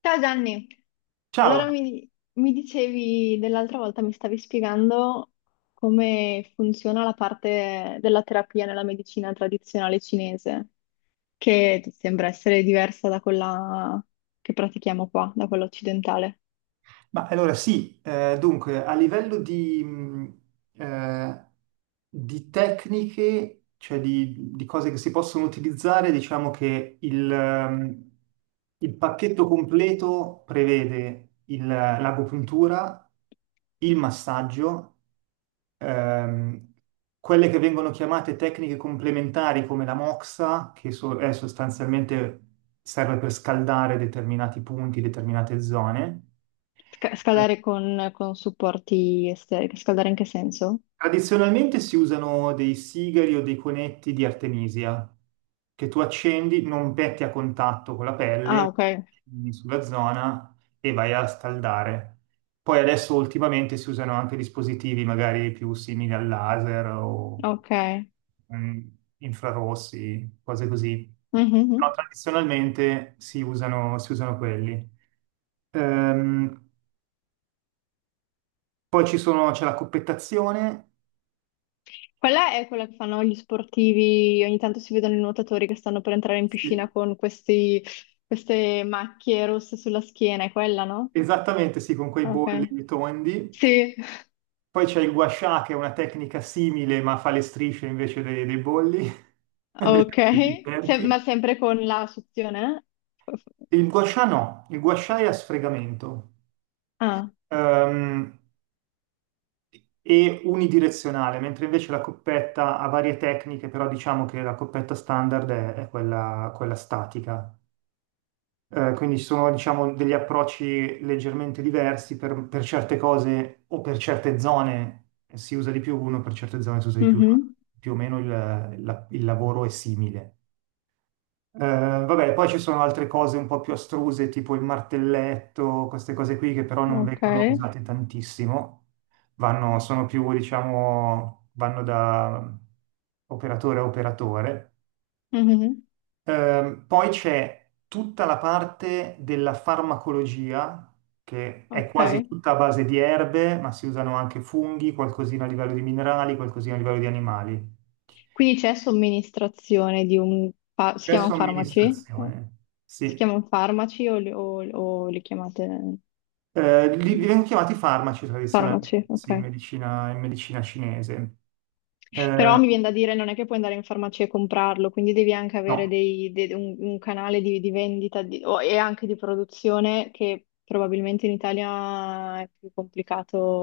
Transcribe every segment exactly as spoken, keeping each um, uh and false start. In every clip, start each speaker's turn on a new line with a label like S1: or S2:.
S1: Ciao Gianni,
S2: Ciao,
S1: allora mi, mi dicevi dell'altra volta, mi stavi spiegando come funziona la parte della terapia nella medicina tradizionale cinese, che sembra essere diversa da quella che pratichiamo qua, da quella occidentale.
S2: ma allora sì, eh, dunque a livello di, mh, eh, di tecniche, cioè di, di cose che si possono utilizzare, diciamo che il, ehm, il pacchetto completo prevede il- l'agopuntura, il massaggio, ehm, quelle che vengono chiamate tecniche complementari come la moxa, che so- è sostanzialmente serve per scaldare determinati punti, determinate zone.
S1: Sca- scaldare con, con supporti esteri, scaldare in che senso?
S2: Tradizionalmente si usano dei sigari o dei conetti di artemisia che tu accendi, non metti a contatto con la pelle,
S1: Ah, ok,
S2: accendi sulla zona e vai a scaldare. Poi adesso ultimamente si usano anche dispositivi magari più simili al laser o
S1: ok.
S2: mm, infrarossi, cose così.
S1: Mhm,
S2: Però
S1: mhm.
S2: tradizionalmente si usano, si usano quelli. Ehm, Poi ci sono- c'è la coppettazione.
S1: Quella è quella che fanno gli sportivi, ogni tanto si vedono i nuotatori che stanno per entrare in
S2: Sì.
S1: piscina con questi- queste macchie rosse sulla schiena, è quella, no?
S2: Esattamente, sì, con quei
S1: Ok.
S2: bolli tondi.
S1: Sì,
S2: Poi c'è il guascià, che è una tecnica simile, ma fa le strisce invece dei, dei bolli,
S1: ok.
S2: invece dei
S1: Se- ma
S2: cerchi.
S1: sempre con la suzione? Eh?
S2: Il guascià no, il guascià è a sfregamento,
S1: Ah,
S2: ehm, e unidirezionale, mentre invece la coppetta ha varie tecniche, però diciamo che la coppetta standard è, è quella, quella statica. Eh, quindi ci sono, diciamo, degli approcci leggermente diversi per, per certe cose o per certe zone si usa di più uno, per certe zone si usa di più l'altro.
S1: mhm.
S2: Più o meno il, la- il lavoro è simile. Eh, vabbè, poi ci sono altre cose un po' più astruse, tipo il martelletto, queste cose qui che però non
S1: Ok.
S2: vengono usate tantissimo, vanno, sono più, diciamo, vanno da operatore a operatore.
S1: Mhm.
S2: Ehm, poi c'è tutta la parte della farmacologia, che è quasi
S1: Ok.
S2: tutta a base di erbe, ma si usano anche funghi, qualcosina a livello di minerali, qualcosina a livello di animali.
S1: Quindi c'è somministrazione di un... fa- si
S2: C'è
S1: chiamano farmaci?
S2: somministrazione,
S1: Si
S2: sì.
S1: chiamano farmaci o li, o o li chiamate
S2: Eh, li vengono chiamati farmaci
S1: farmaci?
S2: tradizionalmente,
S1: Ok.
S2: sì, in medicina, in medicina cinese.
S1: Però
S2: Eh,
S1: mi viene da dire, non è che puoi andare in farmacia e comprarlo, quindi devi anche
S2: no.
S1: avere dei- de- un, un canale di, di vendita di- o- e anche di produzione che probabilmente in Italia è più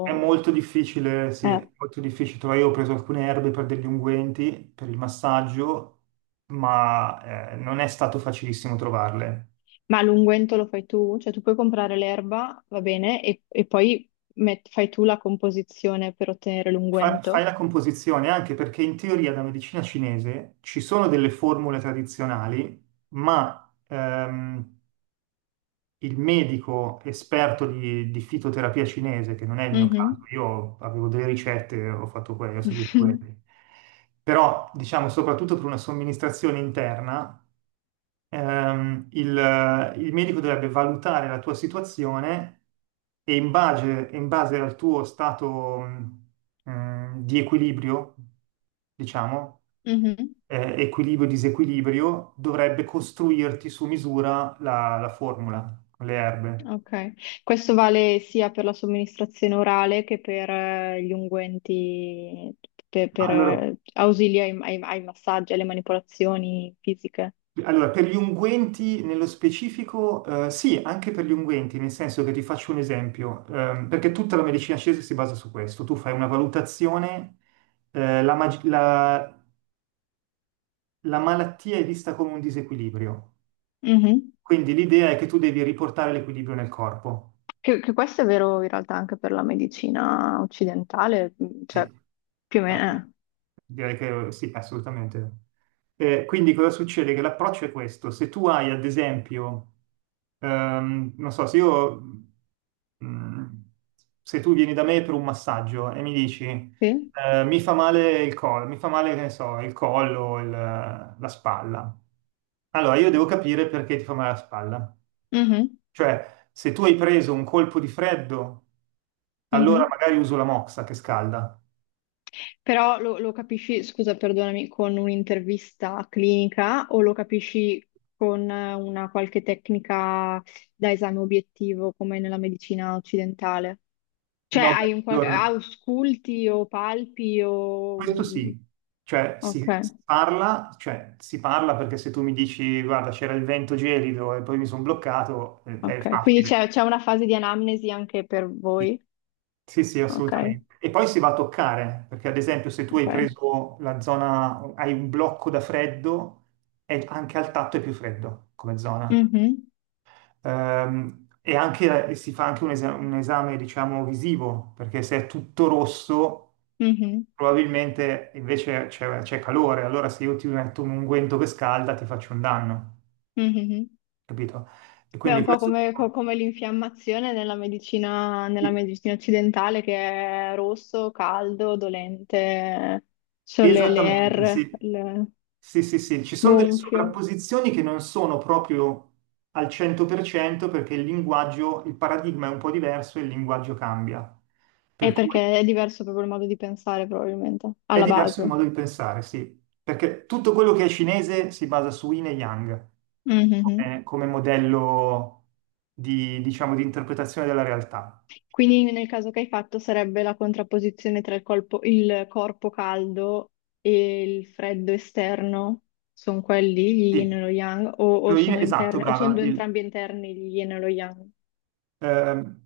S2: È molto difficile, sì,
S1: Eh,
S2: è molto difficile. Tra- Io ho preso alcune erbe per degli unguenti, per il massaggio, ma eh, non è stato facilissimo trovarle.
S1: Ma l'unguento lo fai tu? Cioè tu puoi comprare l'erba, va bene, e, e poi met- fai tu la composizione per ottenere
S2: Fa- fai
S1: l'unguento?
S2: la composizione anche perché in teoria la medicina cinese ci sono delle formule tradizionali, ma ehm, il medico esperto di, di fitoterapia cinese, che non è il mio caso,
S1: Mhm.
S2: io avevo delle ricette, ho fatto quelle, ho seguito quelle. Però, diciamo, soprattutto per una somministrazione interna, ehm, il, il medico dovrebbe valutare la tua situazione e in base, in base al tuo stato, mh, mh, di equilibrio, diciamo,
S1: Mhm.
S2: eh, equilibrio-disequilibrio, dovrebbe costruirti su misura la, la formula con le erbe.
S1: Ok, questo vale sia per la somministrazione orale che per eh, gli unguenti, per,
S2: Ah,
S1: per,
S2: allora,
S1: eh, ausili ai, ai- ai massaggi, alle manipolazioni fisiche.
S2: Allora, per gli unguenti nello specifico, eh, sì, anche per gli unguenti, nel senso che ti faccio un esempio, ehm, perché tutta la medicina cinese si basa su questo. Tu fai una valutazione, eh, la, mag- la- la malattia è vista come un disequilibrio,
S1: Mhm.
S2: quindi l'idea è che tu devi riportare l'equilibrio nel corpo.
S1: Che, che questo è vero in realtà anche per la medicina occidentale, mh,
S2: Sì.
S1: cioè più o
S2: Ah,
S1: meno.
S2: direi che sì, assolutamente. Eh, quindi cosa succede? Che l'approccio è questo. Se tu hai, ad esempio, ehm, non so, se io, mm, se tu vieni da me per un massaggio e mi dici,
S1: Eh, sì?
S2: eh, mi fa male il collo, mi fa male, che ne so, il collo, il- la spalla. Allora, io devo capire perché ti fa male la spalla.
S1: Mhm,
S2: Cioè, se tu hai preso un colpo di freddo, allora
S1: mhm.
S2: magari uso la moxa che scalda.
S1: Però lo, lo capisci, scusa, perdonami, con un'intervista clinica o lo capisci con eh, una qualche tecnica da esame obiettivo come nella medicina occidentale? Cioè
S2: No, beh,
S1: hai un qualche...
S2: allora,
S1: ausculti o palpi o...
S2: questo
S1: mm,
S2: sì, cioè si,
S1: ok,
S2: si parla, cioè si parla perché se tu mi dici guarda c'era il vento gelido e poi mi sono bloccato, eh, è
S1: ok. Quindi
S2: facile.
S1: c'è c'è una fase di anamnesi anche per
S2: Sì,
S1: voi?
S2: sì, sì,
S1: Ok,
S2: assolutamente. E poi si va a toccare, perché ad esempio se tu hai
S1: ok.
S2: preso la zona, hai un blocco da freddo, è- anche al tatto è più freddo come zona.
S1: Mhm,
S2: Ehm, e anche, e si fa anche un, esa- un esame, diciamo, visivo, perché se è tutto rosso,
S1: mhm,
S2: probabilmente invece c'è c'è calore, allora se io ti metto un unguento che scalda ti faccio un danno,
S1: mhm.
S2: capito? E
S1: Beh, è
S2: quindi
S1: un po'
S2: questo.
S1: come, co- come l'infiammazione nella medicina, nella
S2: Sì,
S1: medicina occidentale che è rosso, caldo, dolente, ci sono le, le
S2: esattamente,
S1: R,
S2: sì.
S1: il
S2: Sì, sì, sì, ci sono delle
S1: gonfio.
S2: sovrapposizioni che non sono proprio al cento per cento perché il linguaggio, il paradigma è un po' diverso e il linguaggio cambia.
S1: È
S2: Per cui.
S1: perché è diverso proprio il modo di pensare, probabilmente,
S2: È
S1: alla
S2: diverso il
S1: base.
S2: modo di pensare, sì, perché tutto quello che è cinese si basa su Yin e Yang
S1: Mhm.
S2: come, come modello di, diciamo, di interpretazione della realtà.
S1: Quindi nel caso che hai fatto sarebbe la contrapposizione tra il colpo- il corpo caldo e il freddo esterno, sono quelli, gli yin e
S2: Sì,
S1: lo yang, o, o
S2: lo yin-
S1: sono
S2: esatto,
S1: interni, o sono
S2: brava.
S1: due
S2: il-
S1: entrambi interni, gli yin e lo yang.
S2: ehm,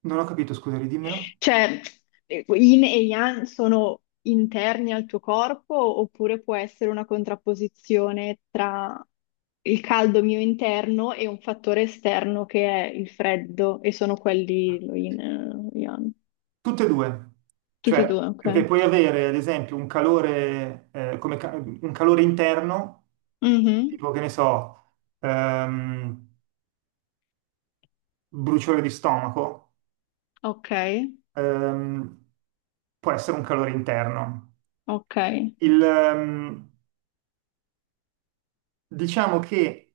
S2: Non ho capito, scusa, ridimmelo.
S1: Cioè, eh, yin e yang sono interni al tuo corpo oppure può essere una contrapposizione tra il caldo mio interno e un fattore esterno che è il freddo e sono quelli lo yin e lo yang.
S2: Tutte e due,
S1: Tutti e due,
S2: cioè, perché
S1: ok.
S2: puoi avere ad esempio un calore, eh, come ca- un calore interno,
S1: Mhm.
S2: tipo che ne so, ehm, bruciore di stomaco,
S1: Ok,
S2: ehm, può essere un calore interno.
S1: ok,
S2: Il, ehm, diciamo che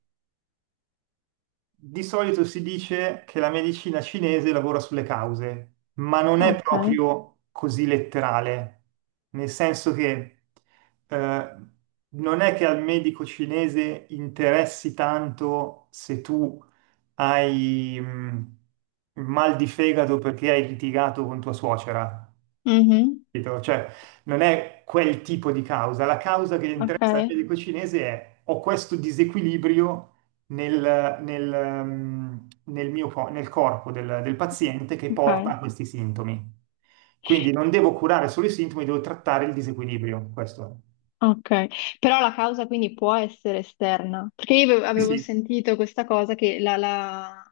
S2: di solito si dice che la medicina cinese lavora sulle cause, ma non è
S1: ok.
S2: proprio così letterale, nel senso che eh, non è che al medico cinese interessi tanto se tu hai mh, mal di fegato perché hai litigato con tua suocera.
S1: Mhm.
S2: Capito? Cioè, non è quel tipo di causa. La causa che
S1: Ok,
S2: interessa al medico cinese è ho questo disequilibrio nel, nel, ehm, nel mio co- nel corpo del, del paziente che
S1: ok,
S2: porta a questi sintomi. Quindi non devo curare solo i sintomi, devo trattare il disequilibrio. Questo è.
S1: ok. Però la causa quindi può essere esterna, perché io avevo
S2: Sì,
S1: avevo
S2: sì.
S1: sentito questa cosa che la, la-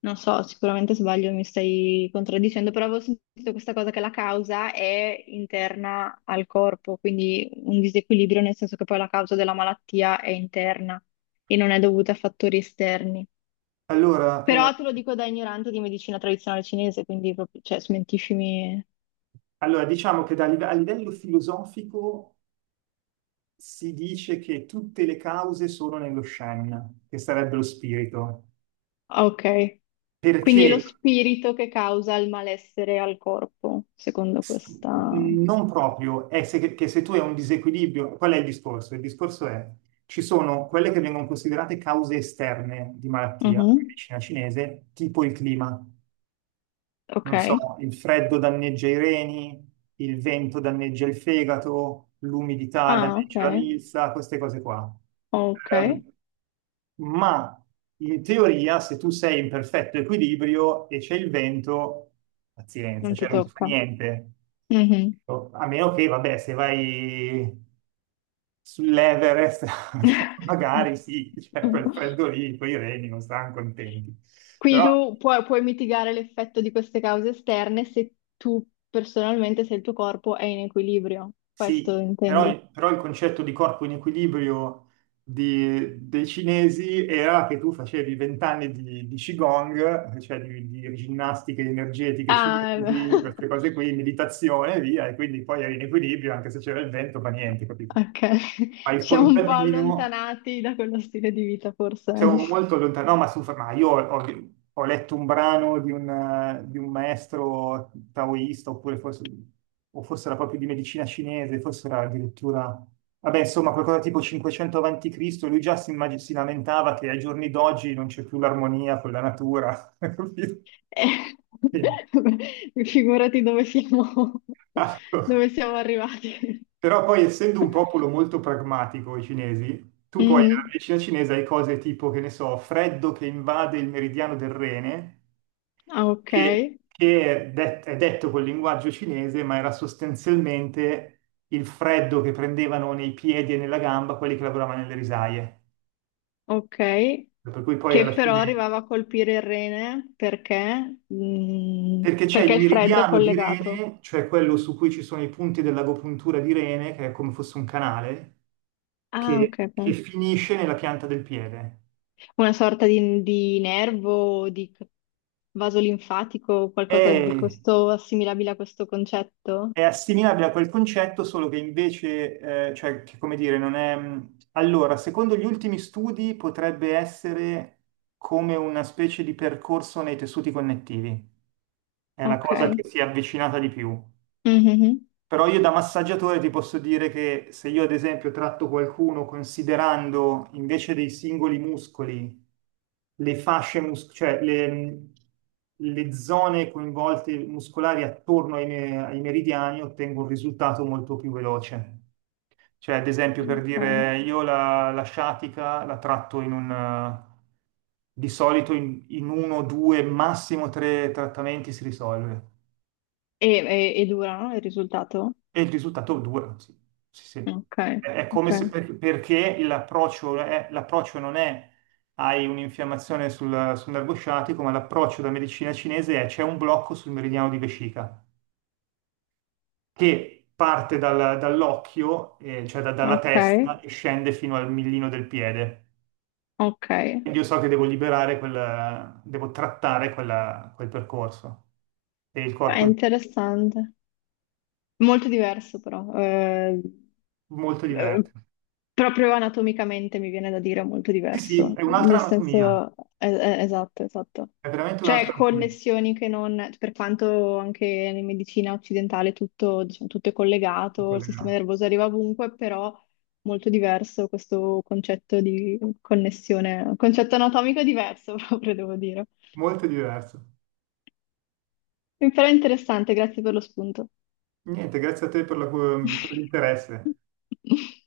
S1: Non so, sicuramente sbaglio, mi stai contraddicendo, però avevo sentito questa cosa che la causa è interna al corpo, quindi un disequilibrio nel senso che poi la causa della malattia è interna e non è dovuta a fattori esterni.
S2: Allora, eh,
S1: Però te lo dico da ignorante di medicina tradizionale cinese, quindi proprio, cioè, smentiscimi.
S2: allora, diciamo che da live- a livello filosofico si dice che tutte le cause sono nello Shen, che sarebbe lo spirito,
S1: Ah, ok, quindi è lo
S2: perché.
S1: spirito che causa il malessere al corpo, secondo
S2: S-
S1: questa...
S2: Non proprio, è se- che se tu hai un disequilibrio, qual è il discorso? Il discorso è, ci sono quelle che vengono considerate cause esterne di malattia, nella
S1: Mhm.
S2: medicina cinese, tipo il clima.
S1: Ok.
S2: Non so, il freddo danneggia i reni, il vento danneggia il fegato, l'umidità
S1: Ah, ok.
S2: danneggia la milza, queste cose qua.
S1: Ok,
S2: Ehm, ma in teoria, se tu sei in perfetto equilibrio e c'è il vento, pazienza,
S1: non ti
S2: cioè non si fa
S1: tocca.
S2: niente.
S1: Mhm.
S2: No, a meno che, vabbè, se vai sull'Everest, magari sì, cioè quel freddo lì, poi i reni non saranno contenti.
S1: Quindi
S2: Però
S1: tu puoi, puoi mitigare l'effetto di queste cause esterne se tu personalmente, se il tuo corpo è in equilibrio. Questo
S2: sì,
S1: intendi?
S2: però, però il concetto di corpo in equilibrio di- dei cinesi era che tu facevi vent'anni di, di Qigong, cioè di, di ginnastiche energetiche
S1: Ah,
S2: cinesi, queste cose qui, meditazione e via, e quindi poi eri in equilibrio, anche se c'era il vento, fa niente, capito?
S1: ok.
S2: Fai
S1: Ci
S2: il
S1: siamo un po'
S2: contadino.
S1: allontanati da quello stile di vita, forse.
S2: Siamo molto lontano, no, ma su, ma io ho, ho- ho letto un brano di un, di un maestro taoista, oppure forse, o forse era proprio di medicina cinese, forse era addirittura, vabbè, insomma, qualcosa tipo cinquecento avanti Cristo, lui già si, immag- si lamentava che ai giorni d'oggi non c'è più l'armonia con la natura, capito?
S1: Eh,
S2: Quindi,
S1: figurati dove siamo,
S2: ecco.
S1: dove siamo arrivati.
S2: Però poi essendo un popolo molto pragmatico, i cinesi, tu poi nella
S1: Mhm.
S2: medicina cinese hai cose tipo, che ne so, freddo che invade il meridiano del rene,
S1: Ah, ok,
S2: che, che è, det- è detto col linguaggio cinese, ma era sostanzialmente il freddo che prendevano nei piedi e nella gamba quelli che lavoravano nelle risaie.
S1: ok.
S2: Per cui poi alla
S1: Che però
S2: fine,
S1: arrivava a colpire il rene perché, mm,
S2: perché c'è
S1: perché
S2: il
S1: il freddo è
S2: meridiano di
S1: collegato.
S2: Rene, cioè quello su cui ci sono i punti dell'agopuntura di Rene, che è come fosse un canale,
S1: Ah, ok,
S2: che, che
S1: ok.
S2: finisce nella pianta del piede.
S1: Una sorta di, di nervo, di c- vaso linfatico, qualcosa di
S2: E
S1: questo, assimilabile a questo concetto?
S2: È assimilabile a quel concetto, solo che invece, eh, cioè, che come dire, non è. Allora, secondo gli ultimi studi potrebbe essere come una specie di percorso nei tessuti connettivi. È la
S1: Ok.
S2: cosa che si è avvicinata di più.
S1: Mhm.
S2: Però io da massaggiatore ti posso dire che se io ad esempio tratto qualcuno considerando invece dei singoli muscoli le fasce muscolari, cioè le, le zone coinvolte muscolari attorno ai, me- ai meridiani, ottengo un risultato molto più veloce. Cioè ad esempio per
S1: Ok.
S2: dire io la, la sciatica la tratto in un. Eh, di solito in, in, uno, due, massimo tre trattamenti si risolve.
S1: E, e- e dura, no? Il risultato?
S2: E il risultato dura, sì, sì, sì.
S1: Ok,
S2: È, è
S1: ok,
S2: come se per- perché l'approccio è- l'approccio non è hai un'infiammazione sul, sul nervo sciatico, ma l'approccio da medicina cinese è c'è un blocco sul meridiano di vescica che parte dal- dall'occhio, eh, cioè da- dalla
S1: ok,
S2: testa e scende fino al millino del piede.
S1: ok.
S2: Quindi io so che devo liberare quel, devo trattare quella- quel percorso. E il
S1: È
S2: corpo è
S1: interessante. Molto diverso però, eh,
S2: molto
S1: eh,
S2: diverso.
S1: proprio anatomicamente mi viene da dire molto
S2: Sì, sì,
S1: diverso,
S2: è un'altra
S1: nel
S2: anatomia,
S1: senso, eh, eh, esatto, esatto.
S2: è veramente un'altra
S1: Cioè
S2: anatomia.
S1: connessioni che non, per quanto anche in medicina occidentale tutto, diciamo, tutto è collegato, il sistema
S2: Collegato.
S1: nervoso arriva ovunque, però molto diverso questo concetto di connessione, concetto anatomico diverso proprio, devo dire.
S2: Molto diverso.
S1: Però è interessante, grazie per lo spunto.
S2: Niente, grazie a te per la- per l'interesse.